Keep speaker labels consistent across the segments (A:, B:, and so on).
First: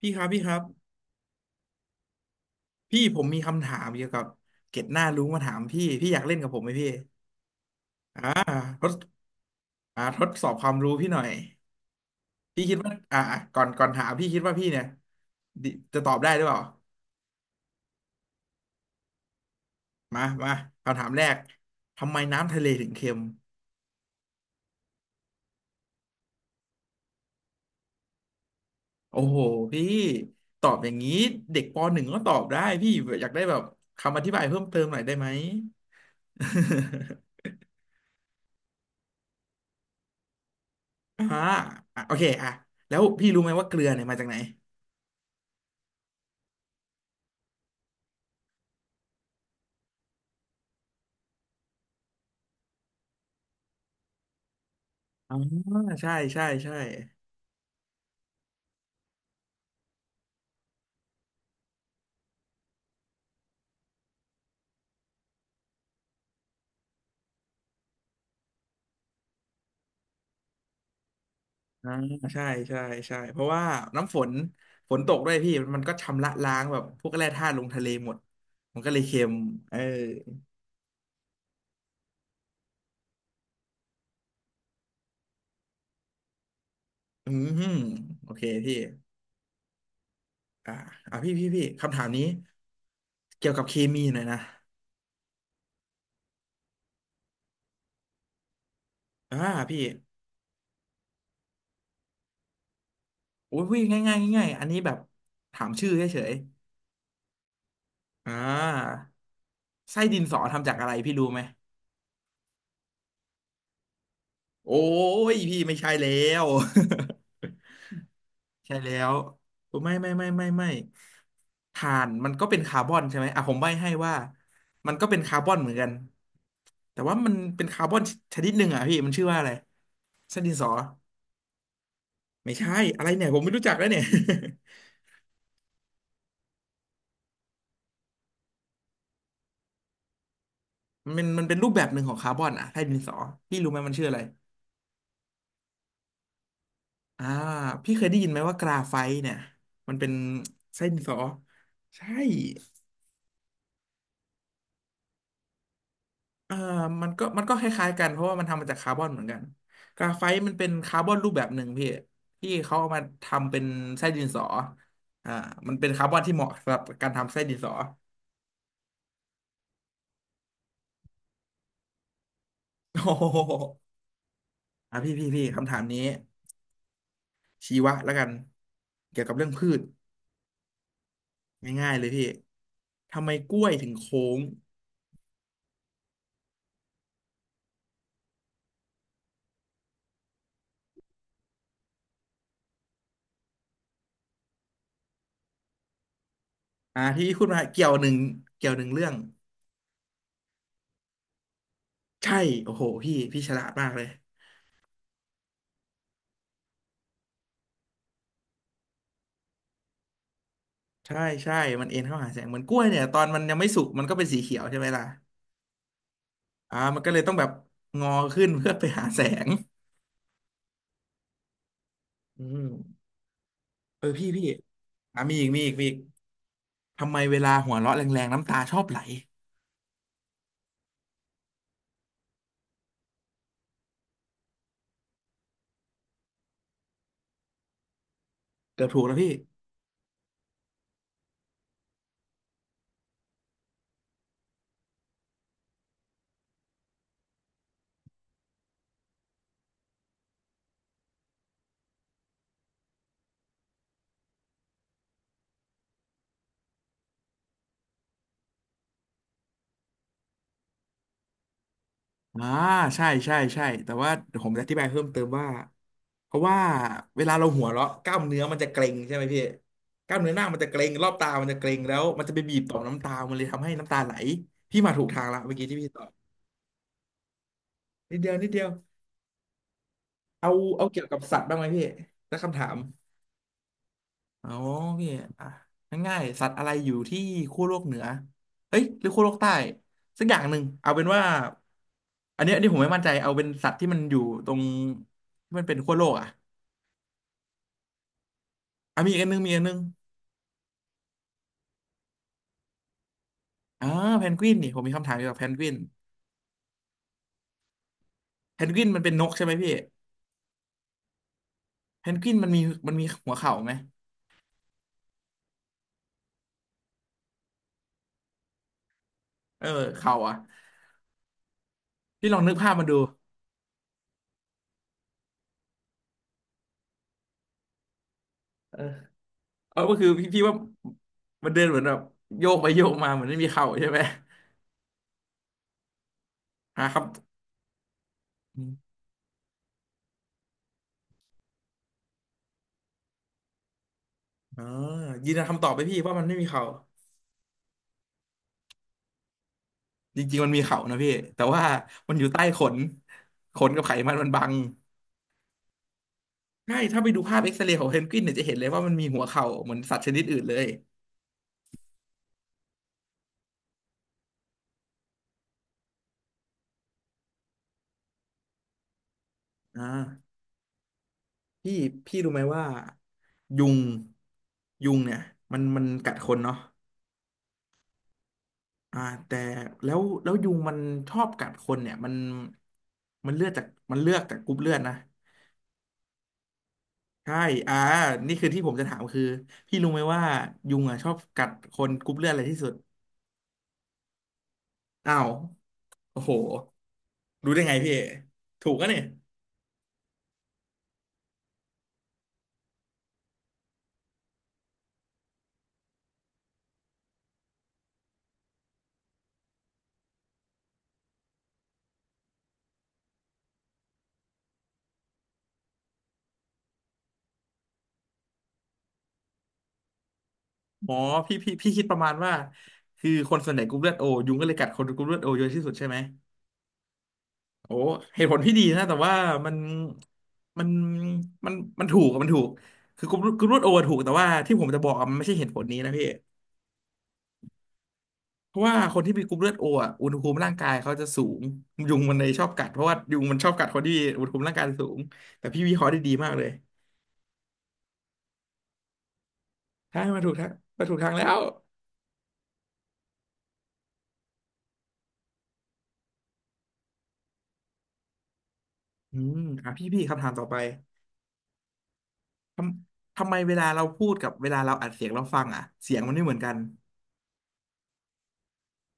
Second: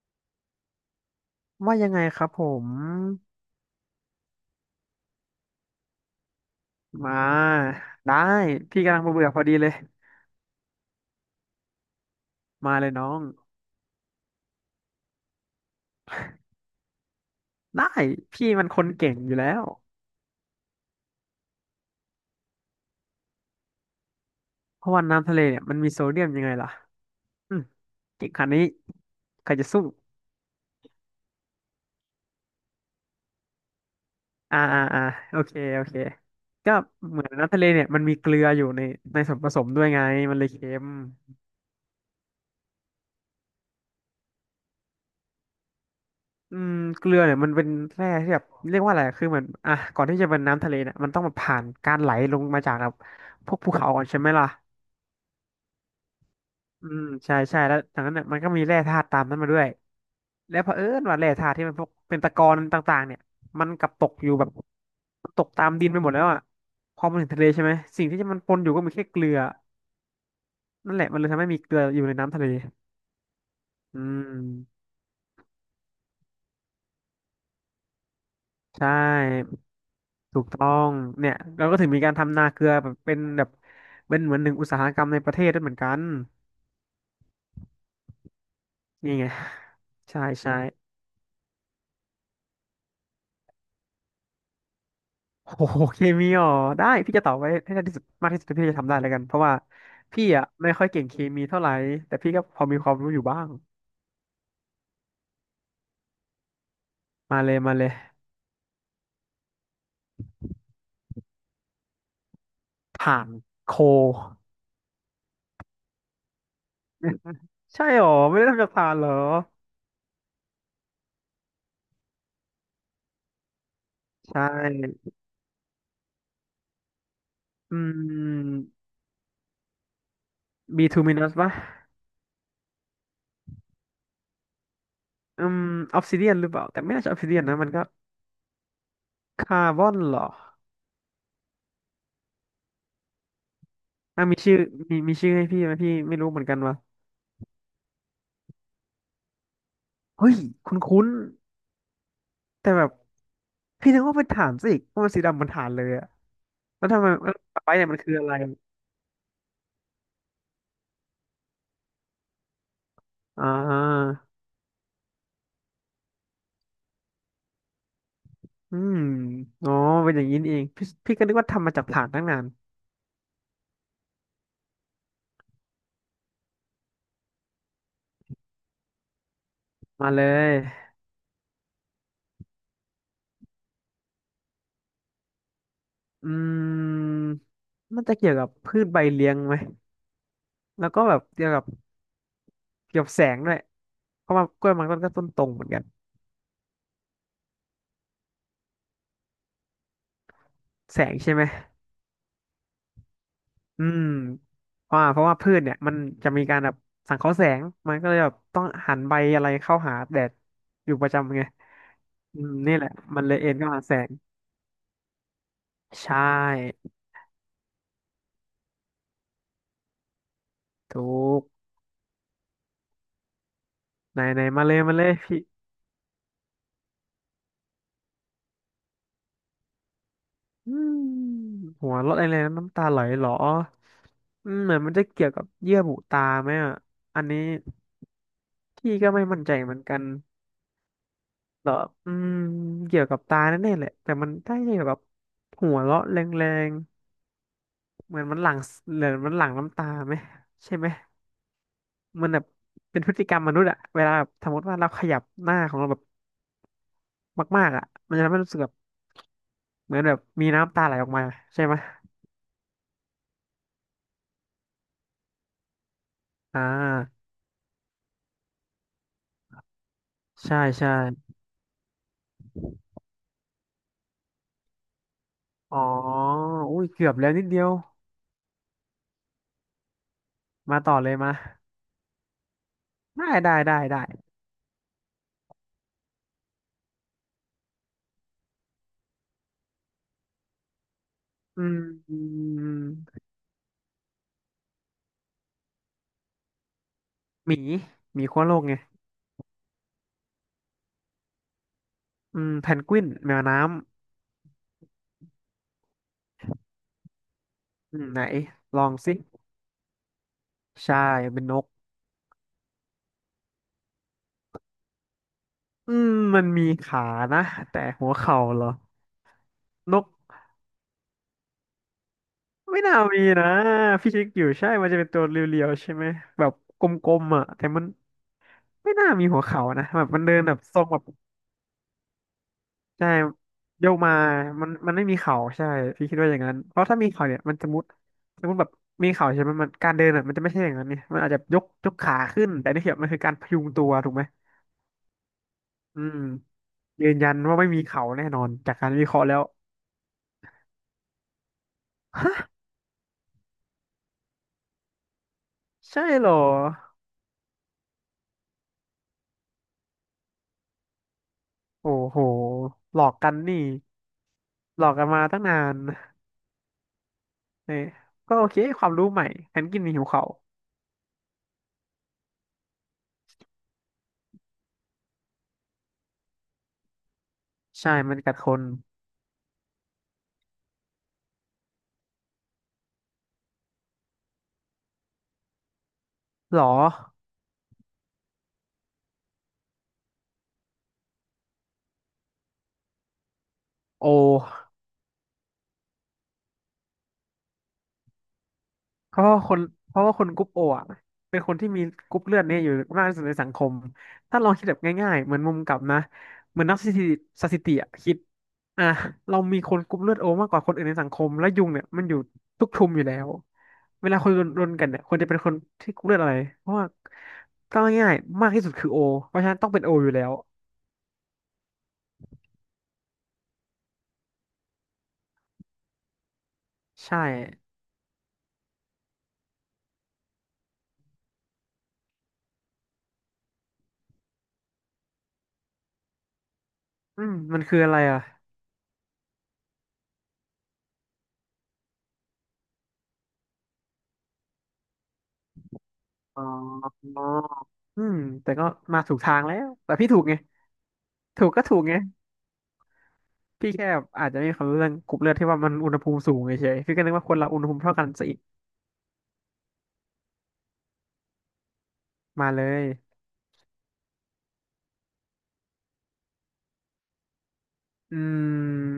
A: พี่ครับพี่ครับ
B: ว่ายังไงครับผม
A: พี่ผมมีคำถามเกี่ยวกับเกร็ดหน้ารู้มาถามพี่พี่อยากเล่นกับผมไหมพี่
B: มาได้
A: อ่า
B: พี่
A: ทด
B: กำลังเบื่อๆพอดีเลย
A: ทดสอบความรู้พี่หน่อยพี่คิ
B: มา
A: ด
B: เล
A: ว่า
B: ยน้อง
A: ก่อนถามพี่คิดว่าพี่เนี่ยดิจะตอบได้หรือเปล่า
B: ได้พี่มันคนเก่งอยู่แล้ว
A: มาคำถามแรกทำไมน้ำทะเลถึงเค็ม
B: เพราะว่าน้ำทะเลเนี่ยมันมีโซเดียมยังไงล่ะอืมเก่งขนาดนี้
A: โอ้โห
B: ใครจะสู้
A: พี่ตอบอย่างนี้เด็กปหนึ่งก็ตอบได้พี่อยากได้แบบคำอธิบาย
B: อ่า
A: เพิ่มเติ
B: อ่า
A: มหน่อ
B: อ่า
A: ยได้ไหม
B: โอเคโอเคก็เหมือน น้ำทะเลเนี่ยมันมีเกลืออยู่ในส่วนผสมด้วยไงมันเลยเค็ม
A: อ่าอ่ะโอเคอ่ะแล้วพี่รู้ไหมว่าเกลือเนี่ยมาจากไหน
B: อืมเกลือเนี่ยมันเป็นแร่ที่แบบเรียกว่าอะไรคือเหมือนอ่ะก่อนที่จะเป็นน้ำทะเลเนี่ยมันต้องมาผ่านการไหลลงมาจากแบบพวกภูเขาก่อนใช่ไหมล่ะ
A: อ๋อใช่ใช่ใช่
B: อืมใช่ใช่แล้วจากนั้นเนี่ยมันก็มีแร่ธาตุตามนั้นมาด้วยแล้วเผอิญว่าแร่ธาตุที่มันพวกเป็นตะกอนต่างๆเนี่ยมันกลับตกอยู่แบบตกตามดินไปหมดแล้วอ่ะพอมันถึงทะเลใช่ไหมสิ่งที่มันปนอยู่ก็มีแค่เกลือนั่นแหละมันเลยทำให้มีเกลือ
A: อ่า
B: อยู่ในน้ำทะ
A: ใช่
B: เล
A: ใช่ใช่เพราะว่า
B: อื
A: น้ำฝน
B: ม
A: ฝนตกด้วยพี่มันก็ชำระล้างแบบพวกแร่ธาตุลงทะเลหมดมัน
B: ใช่
A: ก็เลยเค็มเออ
B: ถูกต้องเนี่ยเราก็ถึงมีการทำนาเกลือแบบเป็นแบบเป็นเหมือนหนึ่งอุตสาหกรรมในประเทศด้วยเหมือนกัน
A: อืมโอเคพี่
B: นี่ไงใช่ใช่
A: อ่าพี่คำถามนี้เกี่ยวกับเคมีหน่อยนะ
B: โอ้โหเคมีอ๋อได้พี่จะตอบไว้ให้ได้ที่สุดมากที่สุดที่พี่จะทำได้แล้วกันเพ
A: อ่า
B: ราะว่า
A: พี่
B: พี่อ่ะไม่ค่อยเก่งเคมีเท่าไหร่แต่พี่ก็พอมีความรู้อยู่บ้าง
A: โอ้ยพี่ง่ายๆอันนี้แบบถามชื่อเฉย
B: มาเลยมาเลย
A: ๆไส้ดินสอทำจากอะไรพี่รู้ไหม
B: ถ่านโค
A: โอ้ยพี่ไม่ใช่แล้ว
B: ใช่หรอไม่ได้ทำจาก
A: ใช่
B: ถ่า
A: แล้
B: นเหร
A: ว
B: อ
A: ไม่ถ่านมันก็เป็นคาร์บอนใช่ไหมอ่ะผมใบ้ให้ว่า
B: ใช่
A: มันเป็นคาร์บอนเหมือนกันแต่ว่ามันเป็น
B: อื
A: คาร์บอนชนิด
B: ม
A: หนึ่งอ่ะพี่มันชื่อว่าอะไรเส้นดินสอ
B: บีทูมินัสป่ะ
A: ไม่ใช่อะไรเนี่ยผมไม่รู้จักแล้วเนี่ย
B: อืมออฟซิเดียนหรือเปล่าแต่ไม่น่าจะออฟซิเดียนนะมันก็คาร์บอนเหรอ
A: มันเป็นรูปแบบหนึ่งของคาร์บอนอ่ะใต้ดินสอพี่รู้ไหมมันชื่ออะไร
B: อ่ะมีชื่อมีชื่อให้พี่ไหมพี่ไม่รู้เหมือนกันว่ะ
A: อ่าพี่เคยได้ยินไหมว่ากราไฟต์เนี่ยมันเป็น
B: เฮ้ยค
A: ไส้ดิน
B: ุ้น
A: สอใช่
B: ๆแต่แบบพี่นึกว่าเป็นถ่านซะอีกเพราะมันสีดำเหมือนถ่านเลยอะ
A: เอ่อ
B: แล้วทำ
A: มั
B: ไม
A: นก็
B: เออ
A: มันก็ค
B: ไปเนี่
A: ล้า
B: ย
A: ย
B: มั
A: ๆ
B: น
A: กัน
B: คือ
A: เพ
B: อะ
A: ราะ
B: ไร
A: ว่ามันทำมาจากคาร์บอนเหมือนกันกราไฟต์มันเป็นคาร์บอนรูปแบบหนึ่งพี่ที่เขาเอามา
B: อ่
A: ทำเป็นไส้
B: า
A: ดินสออ่ามันเป็นคาร์บอนที่เหมาะสำหรับการทำไส้ดินสอ
B: อืมอ๋อเป็นอย่างนี้นี่เองพี่พี่ก็นึกว่าทำมาจากถ่านตั้งนาน
A: โอ้โหอ่ะพี่คำถามนี้ชีวะแล้วกันเกี่ยวกับเรื่องพืช
B: มาเลย
A: ง่ายๆเลยพี่ทำไมกล้วยถึงโค้ง
B: อืมมันจะเกี่ยวกับพืชใบเลี้ยงไหมแล้วก็แบบเกี่ยวกับแสงด้วยเพราะว่ากล้วยมันก็ต้นตรงเหมือนกัน
A: อ่าที่พี่พูดมาเกี่ยวหนึ่งเรื่อง
B: แสงใช่ไหม
A: ใช่โอ้โหพี่ฉลาด
B: อื
A: มากเล
B: ม
A: ย
B: เพราะว่าพืชเนี่ยมันจะมีการแบบสังเคราะห์แสงมันก็เลยแบบต้องหันใบอะไรเข้าหาแดดอยู่ประ
A: ใช่
B: จำไง
A: ใช่มันเอ็นเข้าหาแส
B: อื
A: ง
B: ม
A: เหมือนก
B: นี่
A: ล้ว
B: แห
A: ย
B: ละ
A: เนี่ยตอ
B: มัน
A: น
B: เล
A: มั
B: ย
A: น
B: เอ็
A: ยั
B: น
A: งไม่
B: เข้า
A: สุ
B: หา
A: ก
B: แส
A: มัน
B: ง
A: ก็เป็นสีเขียวใช่ไหมล่ะ
B: ใช่
A: อ่ามันก็เลยต้องแบบงอขึ้น เพื่อไปหาแสง
B: ถูก
A: อืมเออ
B: ไหน
A: พี่
B: ไหน
A: พี่
B: มาเลยมาเลยพี่
A: มีอีกทำไมเวลาหัวเราะแรงๆน้ำตาชอบไหล
B: อืมหัวเราะอะไรนะน้ำตาไหลเหรออืมเหมือนมันจะเกี่ยวกับเยื่อบุตาไหมอ่ะอันนี้
A: เกือบ
B: พี่
A: ถูก
B: ก็
A: แล้ว
B: ไม่
A: พี่
B: มั่นใจเหมือนกันเหรออืมเกี่ยวกับตาแน่ๆแหละแต่มันได้เกี่ยวกับหัวเราะแรงๆเหมือนมันหลั่งน้ำตาไหมใช่ไหมมันแบบเป็นพฤติกรรมมนุษย์อะเวลาแบบสมมติว่าเราขยับหน้าของเราแบบมากๆอะมันจะทำให้รู้สึกแบบเหมือนแบบมีน้ำตาไหลออกมาใช่ไหม
A: อ่าใช่ใช่ใช่แต่ว่าเดี๋ยวผมจะอธิบายเพิ่มเติมว่าเพราะว่า
B: อ่
A: เว
B: า
A: ลาเราหัวเราะกล้ามเนื้อมันจะเกร็งใช่ไหมพี่กล้ามเนื้อหน้ามั
B: ใช่
A: นจะเกร็
B: ใช่
A: งรอบตามันจะเกร็งแล้วมันจะไปบีบต่อมน้ำตามันเลยทำให้น้ำตาไหลพี่มาถูกทางละเมื่อกี้
B: อ๋
A: ที่
B: อ
A: พี่ตอบ
B: อุ้ยเกือบแล้วนิดเดียว
A: นิดเดียวนิดเดียวเอา
B: มา
A: เอา
B: ต่อ
A: เกี่ยว
B: เลย
A: กับ
B: มา
A: สัตว์บ้างไหมพี่สักคำถาม
B: ได้ได้ได้ได้
A: อ๋อพี่อ่ะง่ายๆสัตว์อะไรอยู่ที่ขั้วโลกเหนือเอ้ยหรือขั้วโลกใต้สักอย่างหนึ่งเอาเป็นว่า
B: อืมอื
A: อันนี้ผมไม่มั่นใจ
B: ม
A: เอาเป็นสัตว์ที่มันอยู่ตรงที่มันเป็นขั้วโลกอ่ะ
B: หมีหมีขั้วโลกไง
A: มีอีกอันนึง
B: อืมแพนกวินแมวน้ำ
A: อ่าแพนกวินนี่ผมมีคำถามเกี่ยวกับแพนกวิน
B: อืมไหน
A: แพนก
B: ล
A: วิ
B: อ
A: น
B: ง
A: มันเป็
B: สิ
A: นนกใช่ไหมพี่
B: ใช่เป็นนก
A: แพนกวินมันมีหัวเข่าไหม
B: อืมมันมีขานะแต่หัวเข่าเหรอ
A: เออ
B: นก
A: เข่าอ่ะพี่ลองนึกภาพ
B: ไม่
A: มันดู
B: น่ามีนะพี่เชิคอยู่ใช่มันจะเป็นตัวเรียวๆใช่ไหม แบบกลมๆอ่ะแต่มัน
A: เออ
B: ไม่น่ามีหัวเข่า
A: เอา
B: นะ
A: ก็
B: แบ
A: คือ
B: บมัน
A: พี่
B: เดิ
A: พี่
B: นแบ
A: ว่า
B: บทรงแบบ
A: มันเดินเหมือนแบบโยกไปโยก
B: ใช่
A: มาเหมือนไม่มีเข่าใช่
B: โย
A: ไห
B: ก
A: ม
B: มามันไม่มีเข่าใช่พี่คิดว่าอย่างนั้นเพ
A: หา
B: ราะ
A: ค
B: ถ้า
A: รับ
B: มีเข่าเนี่ยมันจะมุดสมมติแบบมีเข่าใช่ไหมมันการเดินอ่ะมันจะไม่ใช่อย่างนั้นเนี่ยมันอาจจะยกขาขึ้นแต่นี่คือมันคือการพยุงตัวถูกไหม
A: อ่ายืนยันคำตอบไปพี่
B: อื
A: ว่า
B: ม
A: มันไม่มีเขา
B: ยืนยันว่าไม่มีเข่าแน่นอนจากการวิเคราะห์แล้ว
A: จริงๆมันมีเขานะพี่แต่ว่ามันอยู่ใต้ขนขนกับไขมันมันบัง
B: ใช่เหรอ
A: ใช่ถ้าไปดูภาพเอ็กซเรย์ของเพนกวินเนี่ยจะเห็นเลยว่ามันมีหัวเข่าเหมือนสัตว์ชนิดอื่นเลย
B: โอ้โหหลอกกันนี่หลอกกันมาตั้งนานเน่ยก็โอเคความรู้ใหม่แพนกิ
A: อ่
B: นมีหิวเข่า
A: าพี่พี่รู้ไหมว่ายุงยุงเนี่ยมันกัดคนเนาะ
B: ใช่มันกัดคน
A: อ่าแต่แล้วยุงมันชอบกัดคนเนี่ยมันเลือดจากมันเลือกจากกรุ๊ปเลือดนะ
B: หรอ
A: ใช่อ่านี่คือที่ผมจะถามคือพี่รู้ไหมว่ายุงอ่ะชอบกัดคนกรุ๊ปเลือดอะไรที่สุด
B: โอ
A: อ้าวโอ้โหรู้ได้ไงพี่ถูกอะเนี่ย
B: เพราะว่าคนเพราะว่าคนกรุ๊ปโออ่ะเป็นคนที่มีกรุ๊ปเลือดเนี่ยอยู่มากที่สุดในสังคมถ้าลองคิดแบบง่ายๆเหมือนมุมกลับนะเหมือนนักสถิติสถิติอะคิดอ่ะเรามีคนกรุ๊ปเลือดโอมากกว่าคนอื่นในสังคมและยุงเนี่ยมันอยู่ทุกชุมอยู่แล้วเวลาคนรนกันเนี่ยควรจะเป็นคนที่กรุ๊ปเลือดอะไรเพราะว่าก็ง่ายๆมากที่สุดคือโอเพราะฉะนั้นต้องเป็นโออยู่แล้ว
A: อ๋อพี่พี่คิดประมาณว่าคือคนส่วนใหญ่กรุ๊ปเลือดโอยุงก็เลยกัดคนกรุ๊ปเลือดโอเยอะที่สุดใช่ไหม
B: ใช่
A: โอ้เหตุผลพี่ดีนะแต่ว่ามันมันมันมันถูกอะมันถูกคือกรุ๊ปเลือดโอถูกแต่ว่าที่ผมจะบอกอะมันไม่ใช่เหตุผลนี้นะพี่
B: อืมมันคืออะไรอ่ะ
A: เพราะว่าคนที่มีกรุ๊ปเลือดโออะอุณหภูมิร่างกายเขาจะสูงยุงมันเลยชอบกัดเพราะว่ายุงมันชอบกัดคนที่อุณหภูมิร่างกายสูงแต่พี่วิเคราะห์ได้ดีมาก
B: อ๋
A: เล
B: อ
A: ย
B: อืมแต่ก็มาถูกทางแล้วแต่
A: ใช่
B: พี่ถู
A: มา
B: ก
A: ถู
B: ไง
A: กทางมาถูกทางแล้ว
B: ถูกก็ถูกไง พี่แค่อาจจะไม่มีความรู้เรื่องกรุ๊ปเลือดที่ว่ามันอุณหภูมิสูงเฉยๆพี่ก็นึกว่าคนเราอุณหภูมิเท่ากันซะอีก
A: อืมอ่ะพี่คำถามต่อไป
B: มา
A: ท
B: เลย
A: ทำไมเวลาเราพูดกับเวลาเราอัดเสียงเราฟังอ่ะเสียงมันไม่เหมือนกัน
B: อืม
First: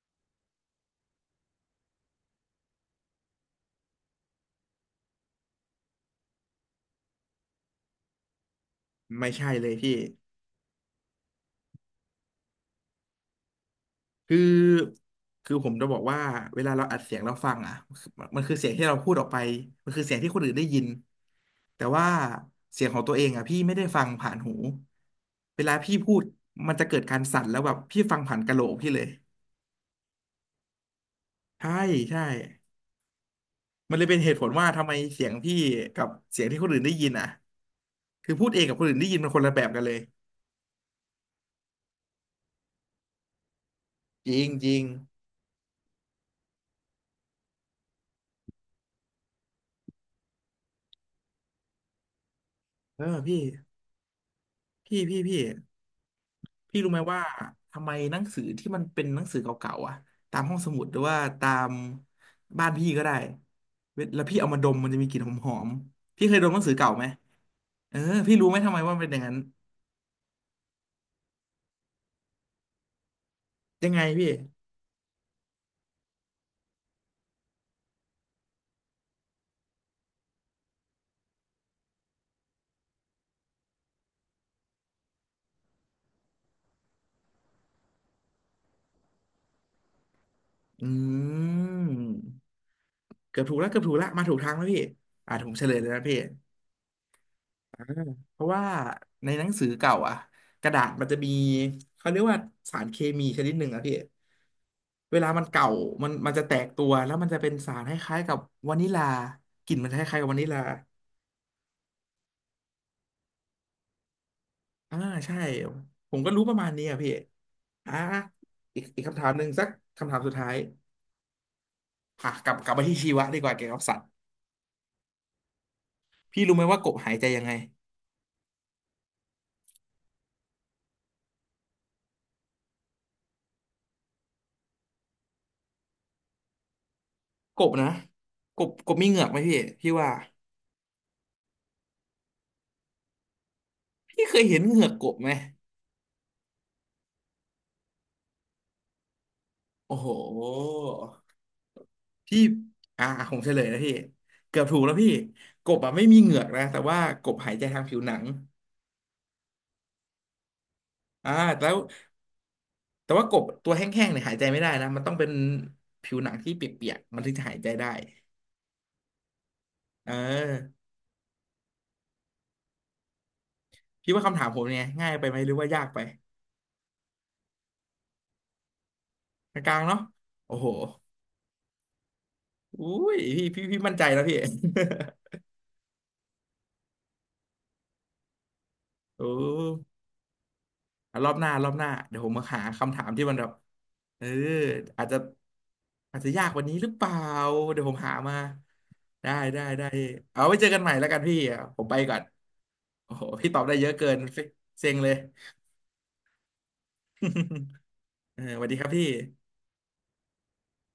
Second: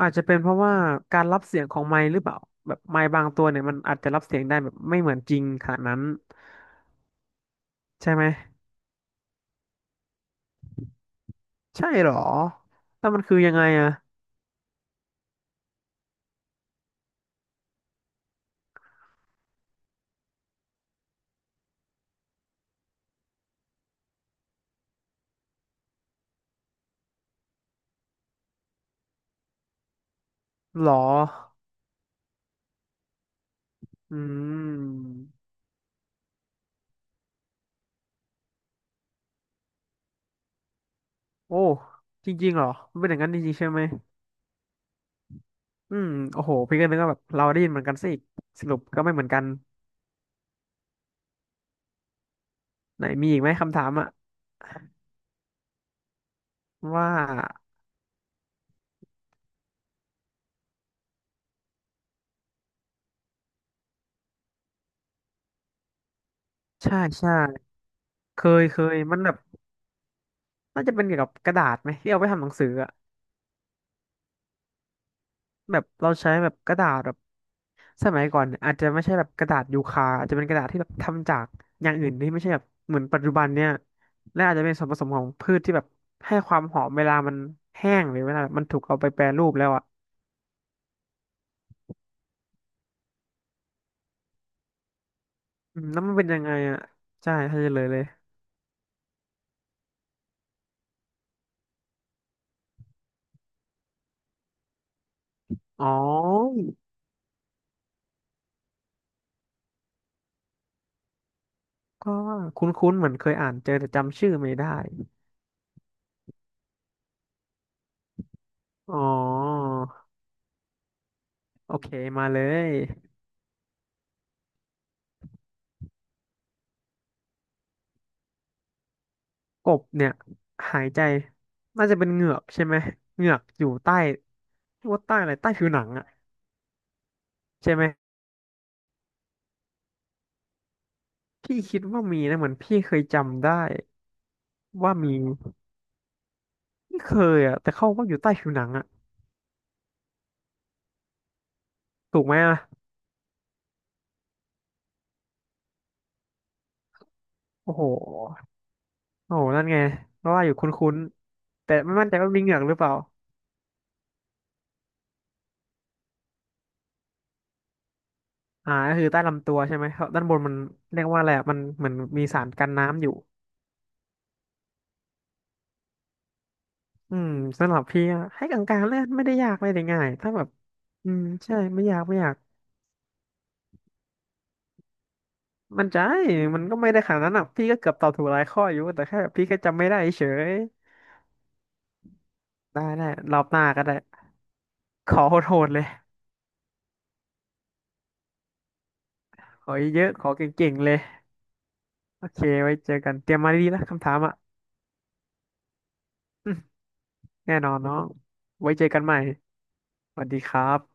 B: อาจจะเป็นเพราะว่าการรับเสียงของไมค์หรือเปล่าแบบไมค์บางตัวเนี่ยมันอาจจะรับเสียงได้แบบไม่เหมือนจริงขนาดนั้นใช่ไหม
A: ไม่ใช่เลยพี่
B: ใช่เหรอแล้วมันคือยังไงอะ
A: คือคือผมจะบอกว่าเวลาเราอัดเสียงเราฟังอ่ะมันคือเสียงที่เราพูดออกไปมันคือเสียงที่คนอื่นได้ยินแต่ว่าเสียงของตัวเองอ่ะพี่ไม่ได้ฟังผ่านหูเวลาพี่พูดมันจะเกิดการสั่นแล้วแบบพี่ฟังผ่านกะโหลกพี่เลย
B: หรอ
A: ใช่ใช่ มันเลย
B: อื
A: เป็นเหตุผลว่าทำไม
B: ม
A: เสียงพี่กับเสียงที่คนอื่นได้ยินอ่ะคือพูดเองกับคนอื่นได้ยินมันคนละแบบกันเลย
B: โอ้จริงๆเหรอมันเป็นอย่างนั้นจริงๆใช่ไหม
A: จริงจริง
B: อืมโอ้โหพี่ก็นึกว่าแบบเราได้ยินเหมือนกันซะอีกสรุปก็ไม่เหมือนกัน
A: เอ
B: ไห
A: อ
B: นมี
A: พี่
B: อีกไหมคำถามอะ
A: พี่พี่พี่พี่รู้ไหม
B: ว่า
A: ว่าทำไมหนังสือที่มันเป็นหนังสือเก่าๆอ่ะตามห้องสมุดหรือว่าตามบ้านพี่ก็ได้เวลาพี่เอามาดมมันจะมีกลิ่นหอมๆพี่เคยดมหนังสือเก่า
B: ใช่
A: ไหม
B: ใช่
A: เออพี่
B: เค
A: รู้ไหม
B: ย
A: ทำไม
B: เค
A: ว่า
B: ย
A: มันเป็นอ
B: มั
A: ย่า
B: น
A: ง
B: แบ
A: นั้น
B: บน่าจะเป็นเกี่ยวกับกระดาษไหมที่เอาไปทำหนังสืออะ
A: ยังไงพี่
B: แบบเราใช้แบบกระดาษแบบสมัยก่อนเนี่ยอาจจะไม่ใช่แบบกระดาษยูคาอาจจะเป็นกระดาษที่แบบทำจากอย่างอื่นที่ไม่ใช่แบบเหมือนปัจจุบันเนี่ยและอาจจะเป็นส่วนผสมของพืชที่แบบให้ความหอมเวลามันแห้งหรือเวลามันถูกเอาไปแปรรูปแล้วอ่ะ
A: อืมเกือบถูกแล้วเกือบถูกแล้วมาถูกทางแล้วพี่อ่ะผมเฉลย
B: อื
A: เล
B: ม
A: ย
B: แล้
A: นะ
B: วมั
A: พี่
B: นเป็นยังไงอ่ะใช่จะเล
A: อ่า
B: ยเลย
A: เพราะว่าในหนังสือเก่าอ่ะกระดาษมันจะมีเขาเรียกว่าสารเคมีชนิดหนึ่งอะพี่เวลามันเก่า
B: อ๋อ
A: มันจะแตกตัวแล้วมันจะเป็นสารคล้ายๆกับวานิลากลิ่นมันคล้ายๆกับวานิลา
B: ก็คุ้นๆเหมือนเคยอ่านเจอแต่จำชื่อไม่ได้
A: อ่าใช่ผมก็รู้ประมาณนี้อ่ะพี่อ่าอีก
B: อ๋อ
A: อีกคำถามหนึ่งสักคำถามสุดท้าย
B: โอเคมา
A: อ่ะ
B: เล
A: กลับก
B: ย
A: ลับมาที่ชีวะดีกว่าเกี่ยวกับสัตว์พี่รู้ไหมว่ากบหายใจยังไง
B: กบเนี่ยหายใจน่าจะเป็นเหงือกใช่ไหมเหงือกอยู่ใต้ว่าใต้อะไรใต้ผิวหนังอะ
A: กบ
B: ใช่ไหม
A: นะกบมีเหงือกไหมพี่พี่ว่า
B: พี่คิดว่ามีนะเหมือนพี่เคยจำได้
A: พี่เคยเห็นเหงือก
B: ว่า
A: ก
B: มี
A: บไหม
B: ไม่เคยอะแต่เขาว่าอยู่ใต้ผิวหนังอะ
A: โอ้โห
B: ถูกไหม
A: พี่
B: อะ
A: อ่าผมเฉลยนะพี่เกือบถูกแล้วพี่กบอ่ะไม่มีเหงือกนะแต่ว่ากบหายใจ
B: โอ้
A: ทาง
B: โห
A: ผิวหนัง
B: โอ้โหนั่นไงเพราะว่าอยู่คุ้น
A: อ่า
B: ๆ
A: แล้
B: แต่
A: ว
B: ไม่มั่นใจว่ามีเหงือกหรือเปล่า
A: แต่ว่ากบตัวแห้งๆเนี่ยหายใจไม่ได้นะมันต้องเป็นผิวหนังที่เปียกๆมันถึงจะหายใจได้
B: อ่าก็คือใต้ลำตัวใช่ไหมครับ
A: เอ
B: ด้านบนมัน
A: อ
B: เรียกว่าอะไรอะมันเหมือนมีสารกันน้ำอยู่
A: พี่ว่าคำถามผมเนี่ยง่ายไปไหมหรือว่ายากไป
B: อืมสำหรับพี่อะให้กลางๆเลยไม่ได้ยา
A: ก
B: กไม่
A: ลา
B: ได้
A: งๆเนาะ
B: ง่ายถ้าแบบ
A: โอ้โห
B: อืมใช่ไม่ยากไม่ยาก
A: อุ้ยพี่พี่มั่นใจแล้วพี่
B: มันใจมันก็ไม่ได้ขนาดนั้นอ่ะพี่ก็เกือบตอบถูกหลายข้ออยู่แต่แค่
A: โอ
B: พี่ก็จำไม่
A: ้
B: ได้เฉย
A: รอบหน้าเดี๋ยวผมมาหา
B: ได้
A: คำถา
B: ได้
A: มที่มั
B: ร
A: น
B: อ
A: แบ
B: บ
A: บ
B: หน้าก็ได้
A: เอออาจ
B: ข
A: จะ
B: อโหดๆเลย
A: อาจจะยากกว่านี้หรือเปล่าเดี๋ยวผมหามา
B: ขอ
A: ได้
B: เยอะๆขอ
A: เอา
B: เ
A: ไว้เจอ
B: ก่ง
A: กัน
B: ๆ
A: ให
B: เล
A: ม่
B: ย
A: แล้วกันพี่อ่ะผมไปก่อน
B: โอเคไว้เจอกั
A: โอ้
B: น
A: โห
B: เตรียม
A: พี่
B: มา
A: ตอบ
B: ดี
A: ได้
B: ๆนะ
A: เยอะ
B: คำ
A: เกิ
B: ถา
A: น
B: มอ่ะ
A: เซ็งเลย
B: อืมแน่นอน น้อง
A: เออสวัส
B: ไว้
A: ดี
B: เจ
A: ค
B: อ
A: รับ
B: กัน
A: พี่
B: ใหม่ สวัสดีครับ